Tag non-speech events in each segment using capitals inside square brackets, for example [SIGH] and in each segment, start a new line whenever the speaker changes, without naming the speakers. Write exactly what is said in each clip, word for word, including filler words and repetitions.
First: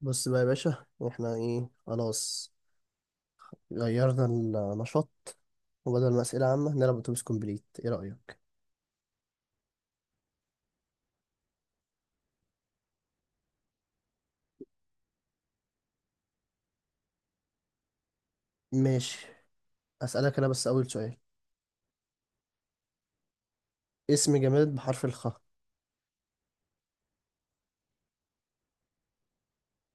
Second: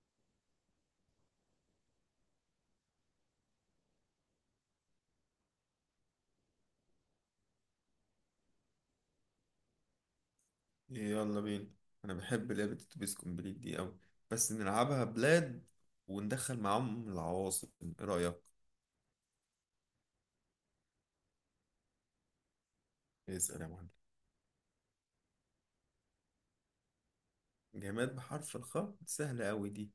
بص بقى يا باشا، احنا ايه خلاص؟ غيرنا النشاط، وبدل ما اسئله عامه نلعب اتوبيس كومبليت، ايه رايك؟
يلا بينا. انا بحب لعبة اتوبيس كومبليت دي اوي، بس نلعبها بلاد وندخل معاهم العواصم، ايه رأيك؟
ماشي، اسالك انا بس اول سؤال.
اسأل يا معلم.
اسم جماد بحرف الخاء.
جماد بحرف الخاء؟ سهلة اوي دي،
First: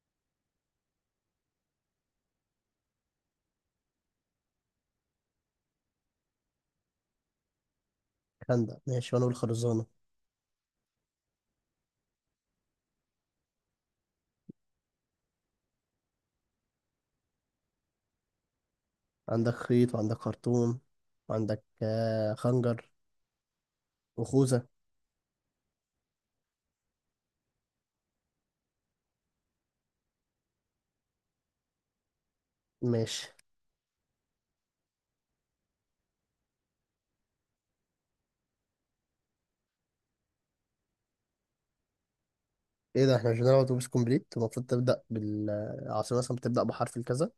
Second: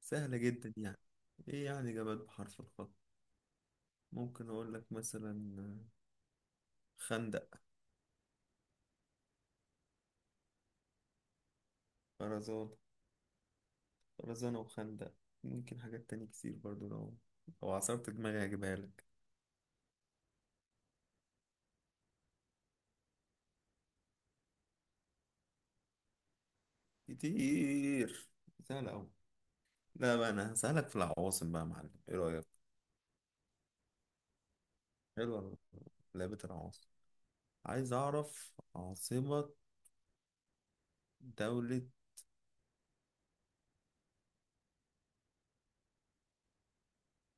سهلة جدا يعني. ايه يعني جماد بحرف الخاء؟ ممكن اقول لك مثلا خندق.
خندق ماشي، وانا اقول خرزانه.
خرزان، خرزانة وخندق. ممكن حاجات تانية كتير برضو، لو لو عصرت دماغي هجيبها لك.
عندك خيط وعندك خرطوم وعندك آه، خنجر وخوذه.
كتير، سهلة اوي. لا بقى، انا هسألك في العواصم بقى يا معلم، ايه رأيك؟
ماشي.
حلوة لعبة العواصم. عايز أعرف عاصمة دولة.
ايه ده؟ احنا مش بنلعب اتوبيس كومبليت؟ المفروض تبدا بالعاصمه، مثلا بتبدا بحرف الكذا.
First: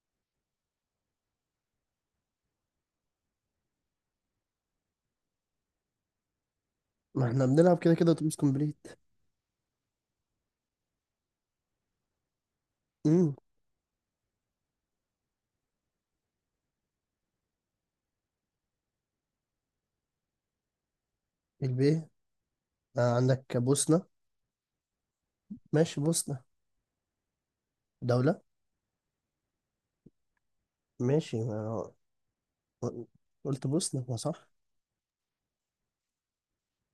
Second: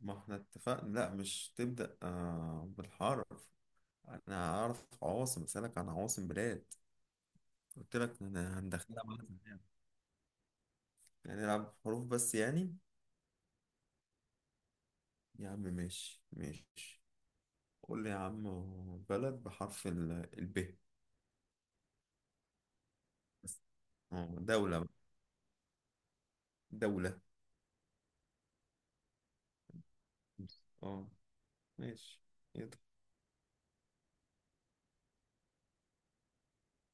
ما احنا اتفقنا لا، مش تبدأ آه بالحرف. أنا هعرف عواصم، أسألك عن عواصم بلاد.
ما احنا بنلعب كده
قلت
كده
لك
اتوبيس
أنا
كومبليت.
هندخلها مثلا يعني، يعني نلعب حروف بس يعني.
امم.
يا عم ماشي ماشي، قول لي يا عم، بلد بحرف ال، الب.
الب. آه، عندك
بس.
بوسنه.
اه، دولة بقى.
ماشي بوسنه.
دولة.
دولة.
اه،
ماشي ما
ماشي. يلا.
قلت بوسنة؟ ما صح.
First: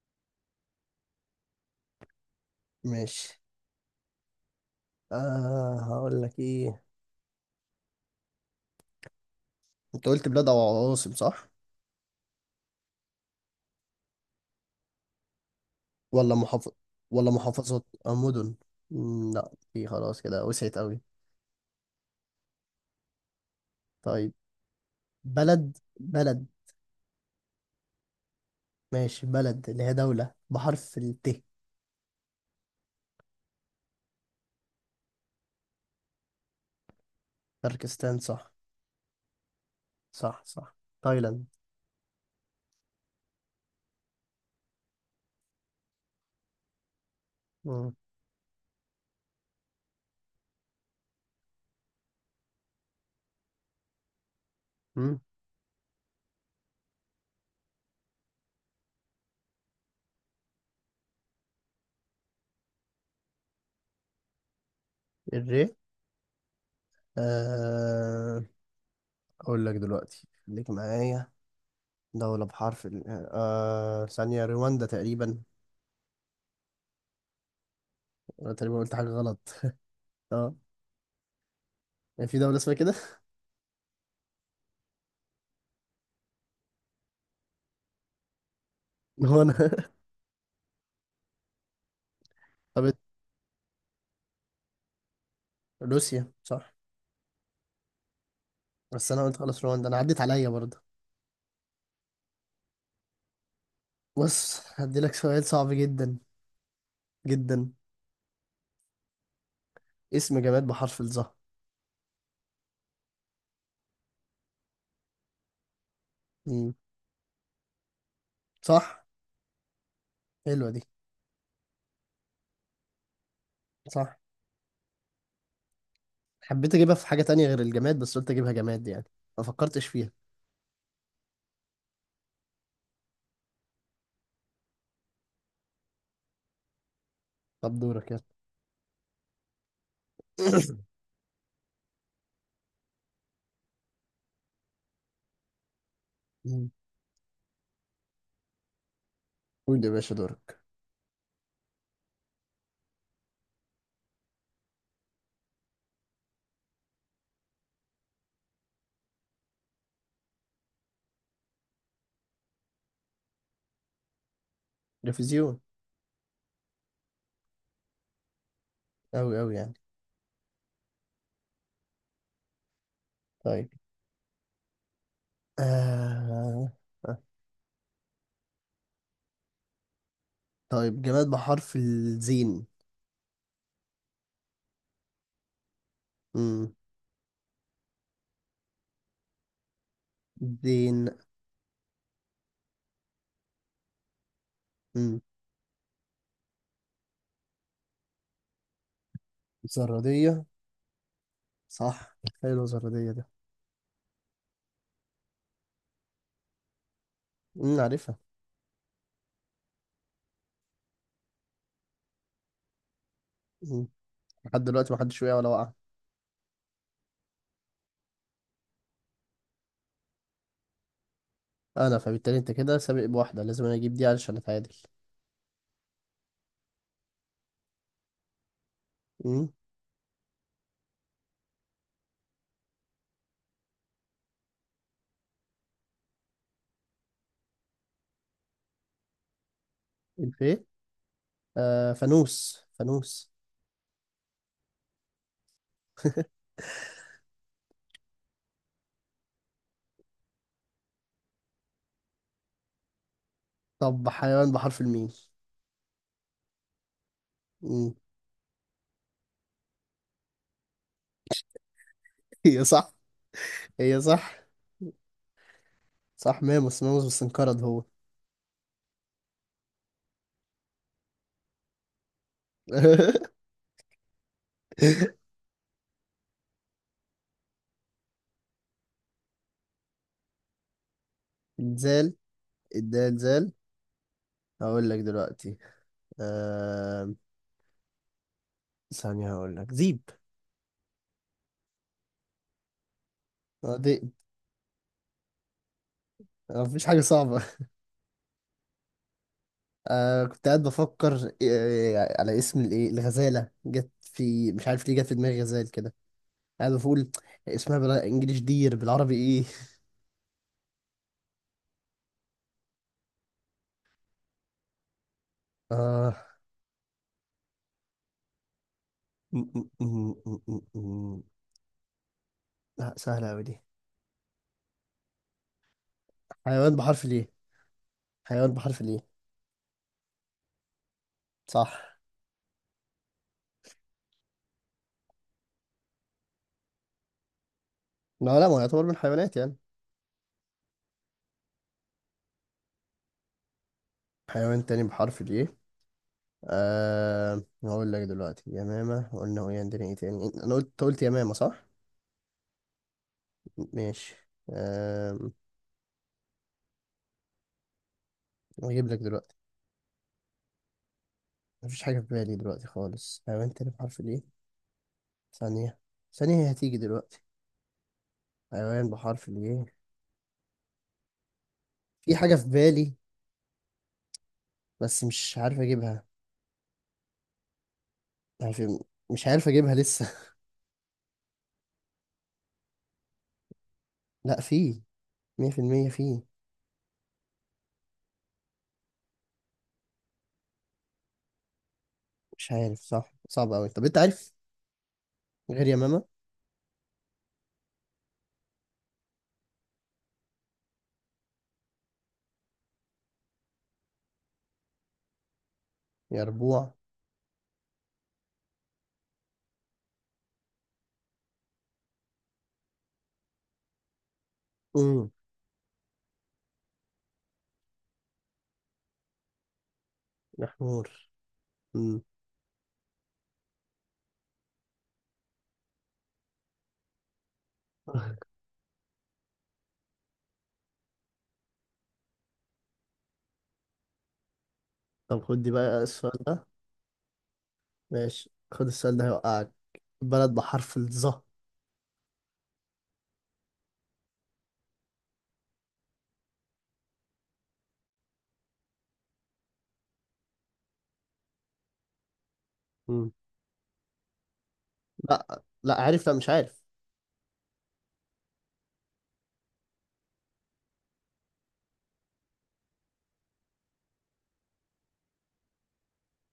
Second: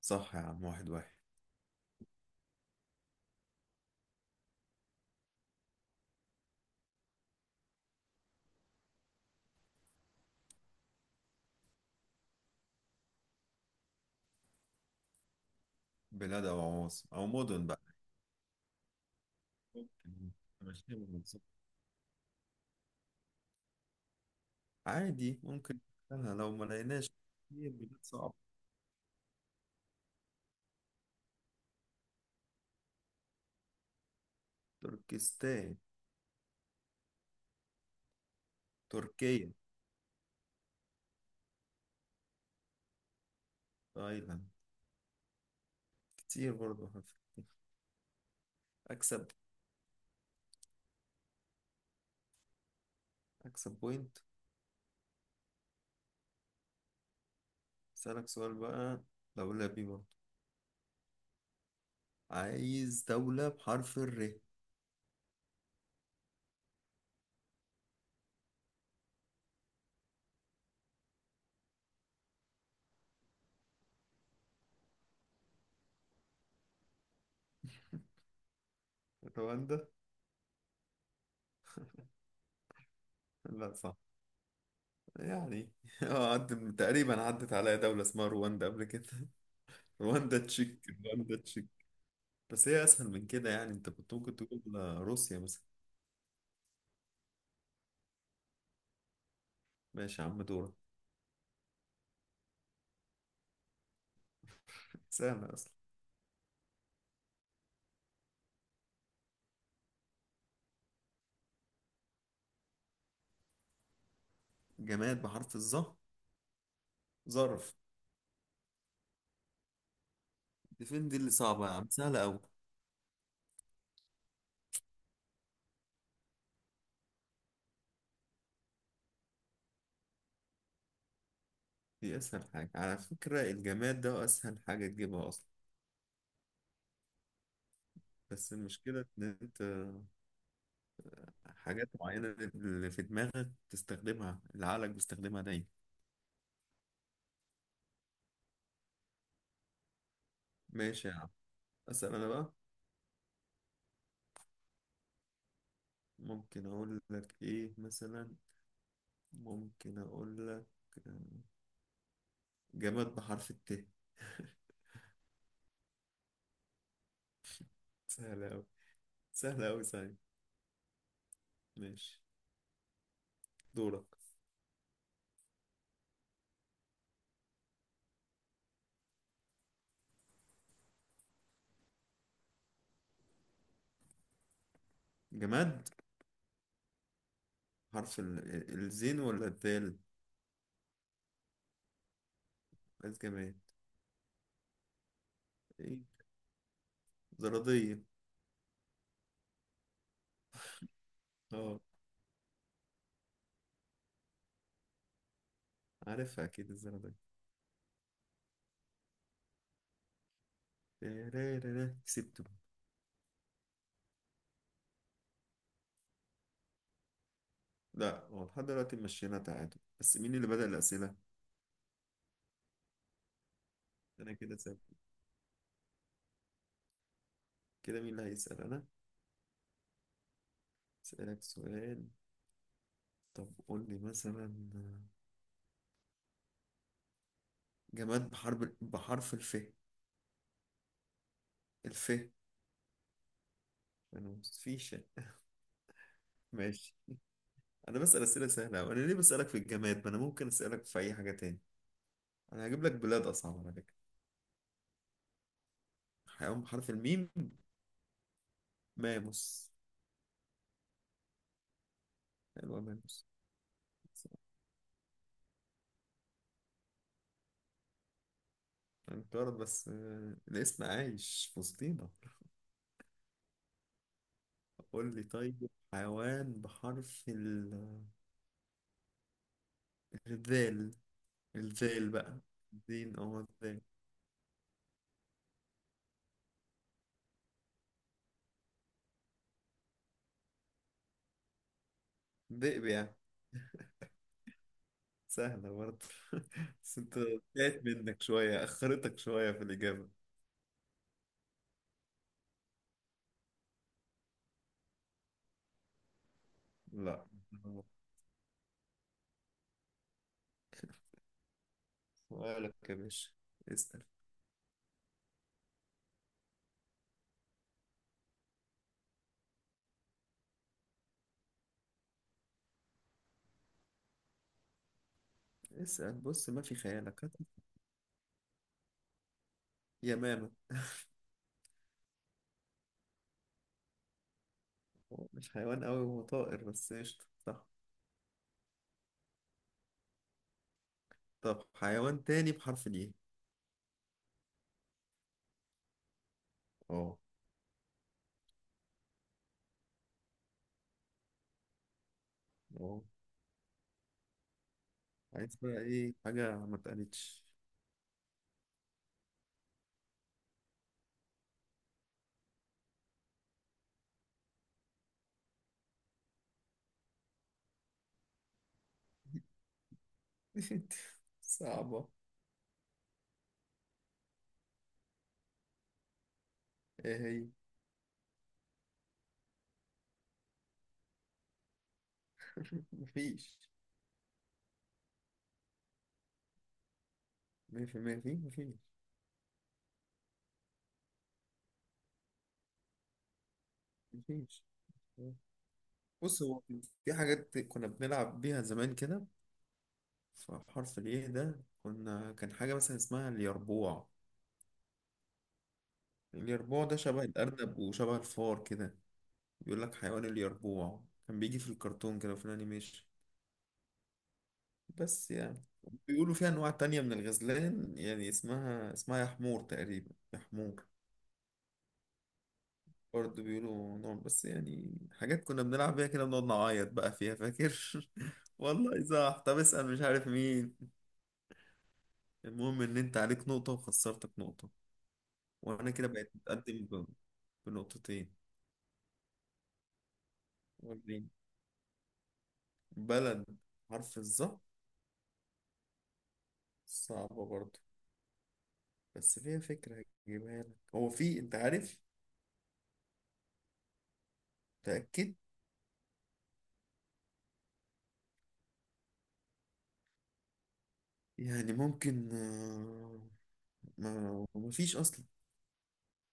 صح يا عم، واحد واحد.
ماشي. آه هقول لك ايه، انت قلت بلاد او عواصم صح؟ ولا
بلاد أو
محافظ،
عواصم أو
ولا
مدن بقى.
محافظات او مدن؟ مم، لا، في
ممكن.
خلاص كده وسعت
ماشي،
قوي. طيب.
عادي
بلد،
ممكن. نسألها
بلد.
لو ما لقيناش، كتير بلاد صعبة.
ماشي، بلد اللي هي دولة بحرف الت.
تركستان،
تركستان. صح
تركيا،
صح. صح تايلاند.
تايلاند. كتير برضه. هف-
مم.
أكسب أكسب بوينت.
مم.
أسألك سؤال بقى، دولة بي برضه، عايز دولة بحرف الر.
الري. آه اقول لك دلوقتي، خليك معايا. دولة بحرف ال، آه ثانية، رواندا تقريبا. انا تقريبا قلت حاجه غلط،
رواندا؟
اه. يعني في دوله اسمها كده.
لا صح، يعني [LAUGHS] اه عدت، تقريبا عدت عليا دولة اسمها رواندا قبل كده
[LAUGHS] هو انا.
[LAUGHS] رواندا تشيك رواندا تشيك، بس
طب
هي
إت-
أسهل من كده يعني، أنت كنت ممكن تقول روسيا مثلا.
روسيا صح. بس انا قلت خلاص رواندا، انا عديت
ماشي يا عم،
عليا
دورك.
برضه. بص، هديلك سؤال
سهلة
صعب
أصلا.
جدا. جدا. اسم جماد بحرف الظهر.
جماد بحرف الظهر؟
مم.
ظرف.
صح. حلوه دي.
ديفين دي اللي صعبة يا عم، سهلة أوي.
صح. حبيت اجيبها في حاجه تانية غير الجماد، بس قلت اجيبها جماد يعني. ما فكرتش فيها.
دي أسهل حاجة على فكرة، الجماد ده أسهل حاجة تجيبها أصلا.
طب دورك يلا.
بس المشكلة إن أنت
[LAUGHS]
حاجات معينة، اللي في دماغك تستخدمها، اللي عقلك بيستخدمها دايما.
[COUGHS] مم. قول يا باشا دورك.
ماشي يا عم، أسأل أنا بقى. ممكن أقول لك إيه مثلا، ممكن أقول لك آه، جماد بحرف الت [LAUGHS]
تلفزيون.
سهلة أوي،
أوي أوي
سهلة
يعني.
أوي، سهلة. ماشي،
طيب.
دورك.
آه... آه. طيب، جماد بحرف الزين.
جماد،
مم.
حرف ال- الزين ولا الدال؟
زين.
عايز جماد، إيه، زرادية.
زرادية.
اه،
صح، حلو زرادية ده.
عارفها اكيد الزرع ده.
أمم، عارفها.
تيريريري، كسبته.
أمم، لحد دلوقتي محدش وقع ولا وقع.
لا، هو لحد دلوقتي مشينا تعادل، بس مين اللي بدأ الأسئلة؟
أنا، فبالتالي أنت كده سابق بواحدة، لازم أنا أجيب دي
انا
علشان
كده
أتعادل.
سابق، كده مين اللي هيسأل؟ انا
أمم،
اسألك سؤال. طب قول لي مثلا، جماد بحرب بحرف الف.
الفي. آه
الف،
فانوس، فانوس.
انا فيش.
[LAUGHS]
ماشي، انا بسأل أسئلة سهلة، وانا ليه بسألك في الجماد؟ ما انا ممكن أسألك في اي حاجة تاني، انا هجيب لك بلاد اصعب على فكرة.
طب حيوان بحرف الميم.
حيوان بحرف الميم؟
أمم.
ماموس.
[LAUGHS] هي
حلوة
صح.
ماموس.
هي صح. صح، ماموس. ماموس، بس انقرض هو.
انقرض، بس آه، الاسم عايش في وسطينا.
[LAUGHS]
قول لي طيب، حيوان بحرف ال- الذال، الذال
الزال.
بقى.
الدال،
الدين أو
زال.
الذال؟
هقول لك دلوقتي. آه... ثانية، هقول لك زيب.
ذئب يعني.
آه، دي.
سهلة برضه
آه،
[LAUGHS]
مفيش
بس
حاجة
أنت
صعبة.
تعبت منك شوية، أخرتك شوية في الإجابة.
آه كنت قاعد بفكر، آه على اسم الايه، الغزالة جت في، مش عارف ليه جت في دماغي غزال كده، قاعد بقول
لا،
اسمها بالانجلش دير، بالعربي ايه؟
سؤالك يا باشا، اسأل.
آه م- م- م- م- م- م. لا، سهلة أوي دي.
اسأل، بص، ما في
حيوان بحرف
خيالك
ليه؟
هات.
حيوان بحرف ليه؟
يمامة.
صح.
هو مش حيوان أوي، هو طائر، بس قشطة، صح.
لا لا، ما هو يعتبر من الحيوانات يعني.
طب حيوان تاني بحرف الإيه؟
حيوان تاني بحرف ليه.
أه،
آه هقول لك دلوقتي يمامة قلنا، هو عندنا ايه تاني؟ انا قلت، أنت قلت يمامة صح؟
أه.
ماشي. آه
عايز بقى إيه حاجة ما اتقالتش
هجيب لك دلوقتي. مفيش حاجة في بالي دلوقتي خالص. حيوان تاني بحرف الإيه. ثانية. ثانية هي هتيجي دلوقتي. حيوان بحرف الإيه.
[LAUGHS] صعبة.
في حاجة في بالي، بس مش عارف أجيبها.
إيه هي؟
عارف، مش عارف أجيبها لسه.
[LAUGHS] مفيش،
[LAUGHS] لأ، في. مية في المية في.
مفيش، مفيش، مفيش،
مش عارف صح، صعب أوي. طب أنت عارف
مفيش.
غير يا ماما؟
بص هو، في حاجات كنا بنلعب بيها زمان كده، فحرف الايه ده كنا، كان حاجة مثلا اسمها اليربوع.
يا ربوع.
اليربوع ده شبه الأرنب وشبه الفار كده. بيقول لك حيوان، اليربوع كان بيجي في الكرتون كده وفي الأنيميشن.
أمم.
بس يعني، بيقولوا فيها أنواع تانية من الغزلان يعني، اسمها اسمها يا حمور تقريبا، يا
يا
حمور.
حمور. أمم.
برضه بيقولوا نار، بس يعني حاجات كنا بنلعب بيها كده، بنقعد نعيط بقى فيها، فاكر
[LAUGHS]
[LAUGHS] والله صح. طب اسأل، مش عارف مين. المهم ان انت عليك نقطة، وخسرتك نقطة،
طب خد دي بقى،
وانا كده
السؤال
بقيت
ده.
متقدم ب-
ماشي،
بنقطتين.
خد السؤال ده هيوقعك. بلد بحرف الظا.
وريني. بلد حرف الظا، صعبة برضه، بس فيها فكرة هجيبها لك. هو في، انت عارف؟
أمم.
تأكد.
لأ لأ، عارف، لأ مش عارف.
يعني ممكن آه، ما ما فيش اصلا،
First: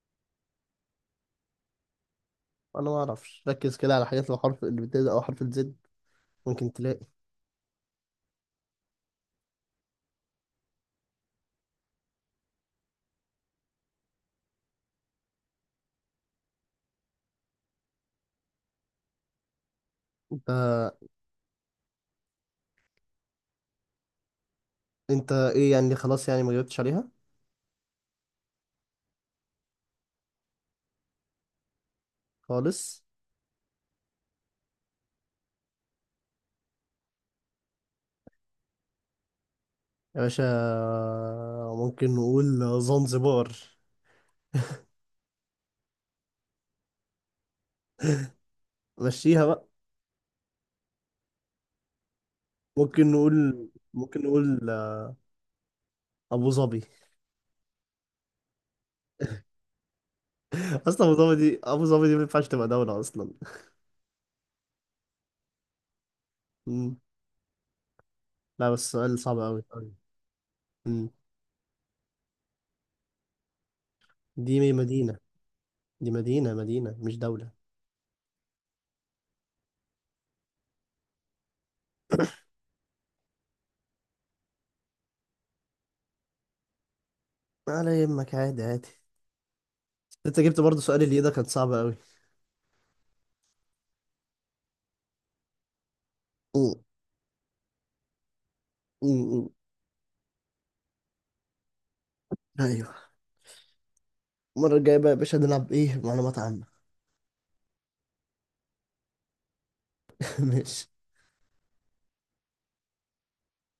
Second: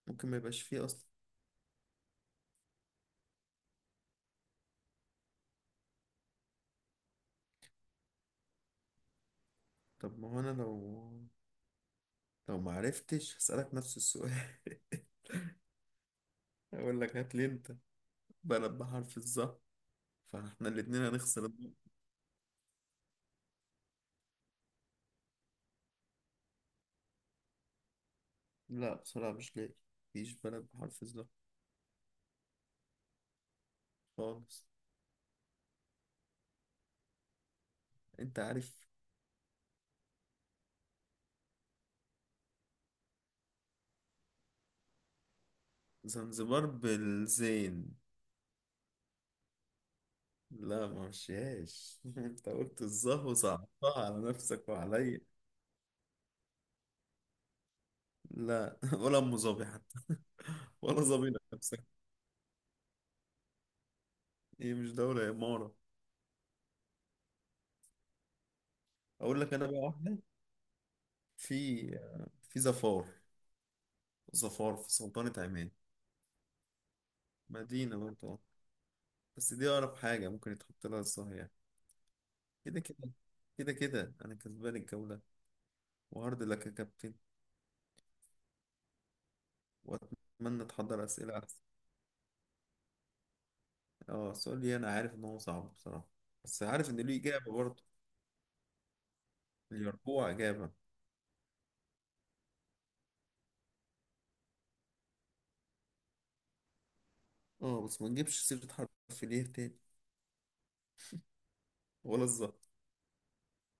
ممكن ما يبقاش فيه اصلا.
أنا ما أعرفش. ركز كده على حاجات اللي بحرف، اللي بتبدأ أو حرف الزد، ممكن تلاقي.
طب ما هو انا لو، لو ما عرفتش هسألك نفس السؤال [LAUGHS] أقول لك، هات لي أنت بلد بحرف الظهر،
انت
فاحنا الاتنين هنخسر النقطة.
انت ايه يعني؟ خلاص يعني ما جاوبتش عليها؟
لا بصراحة مش لاقي، مفيش بلد بحرف الظهر
خالص.
خالص. أنت عارف؟
يا باشا، ممكن نقول زنزبار.
زنزبار بالزين.
مشيها بقى.
لا ما مشيهاش [LAUGHS] أنت قلت
ممكن
الظه
نقول
وصعبتها على
ممكن نقول
نفسك وعليا.
ابو ظبي.
لا [LAUGHS] ولا أم ظبي حتى.
[LAUGHS]
ولا
اصلا ابو
ظبي
ظبي دي، ابو
نفسك.
ظبي دي ما ينفعش تبقى دولة اصلا.
هي مش دولة، هي إمارة.
مم. لا بس سؤال صعب
أقول لك
قوي.
أنا بقى واحدة، في في ظفار،
دي
ظفار في
مدينة.
سلطنة عمان.
دي مدينة، مدينة مش دولة.
مدينة برضه، بس دي أقرب حاجة ممكن يتحط لها الصهية.
[COUGHS]
كده كده، كده كده أنا كسبان الجولة. وهارد لك يا كابتن،
على يمك، عادي عادي. انت جبت
وأتمنى
برضه سؤال
تحضر
اللي إيه ده،
أسئلة
كان
أحسن.
صعب قوي.
أه السؤال ليه؟ أنا عارف إن هو صعب بصراحة، بس
مم.
عارف إن ليه إجابة برضه.
مم.
اليربوع إجابة.
ايوه. المرة الجاية بقى يا باشا نلعب ايه، معلومات عامة.
أه بس ما نجيبش سيرة حرف ليه تاني،
[LAUGHS] ماشي.
ولا الظهر.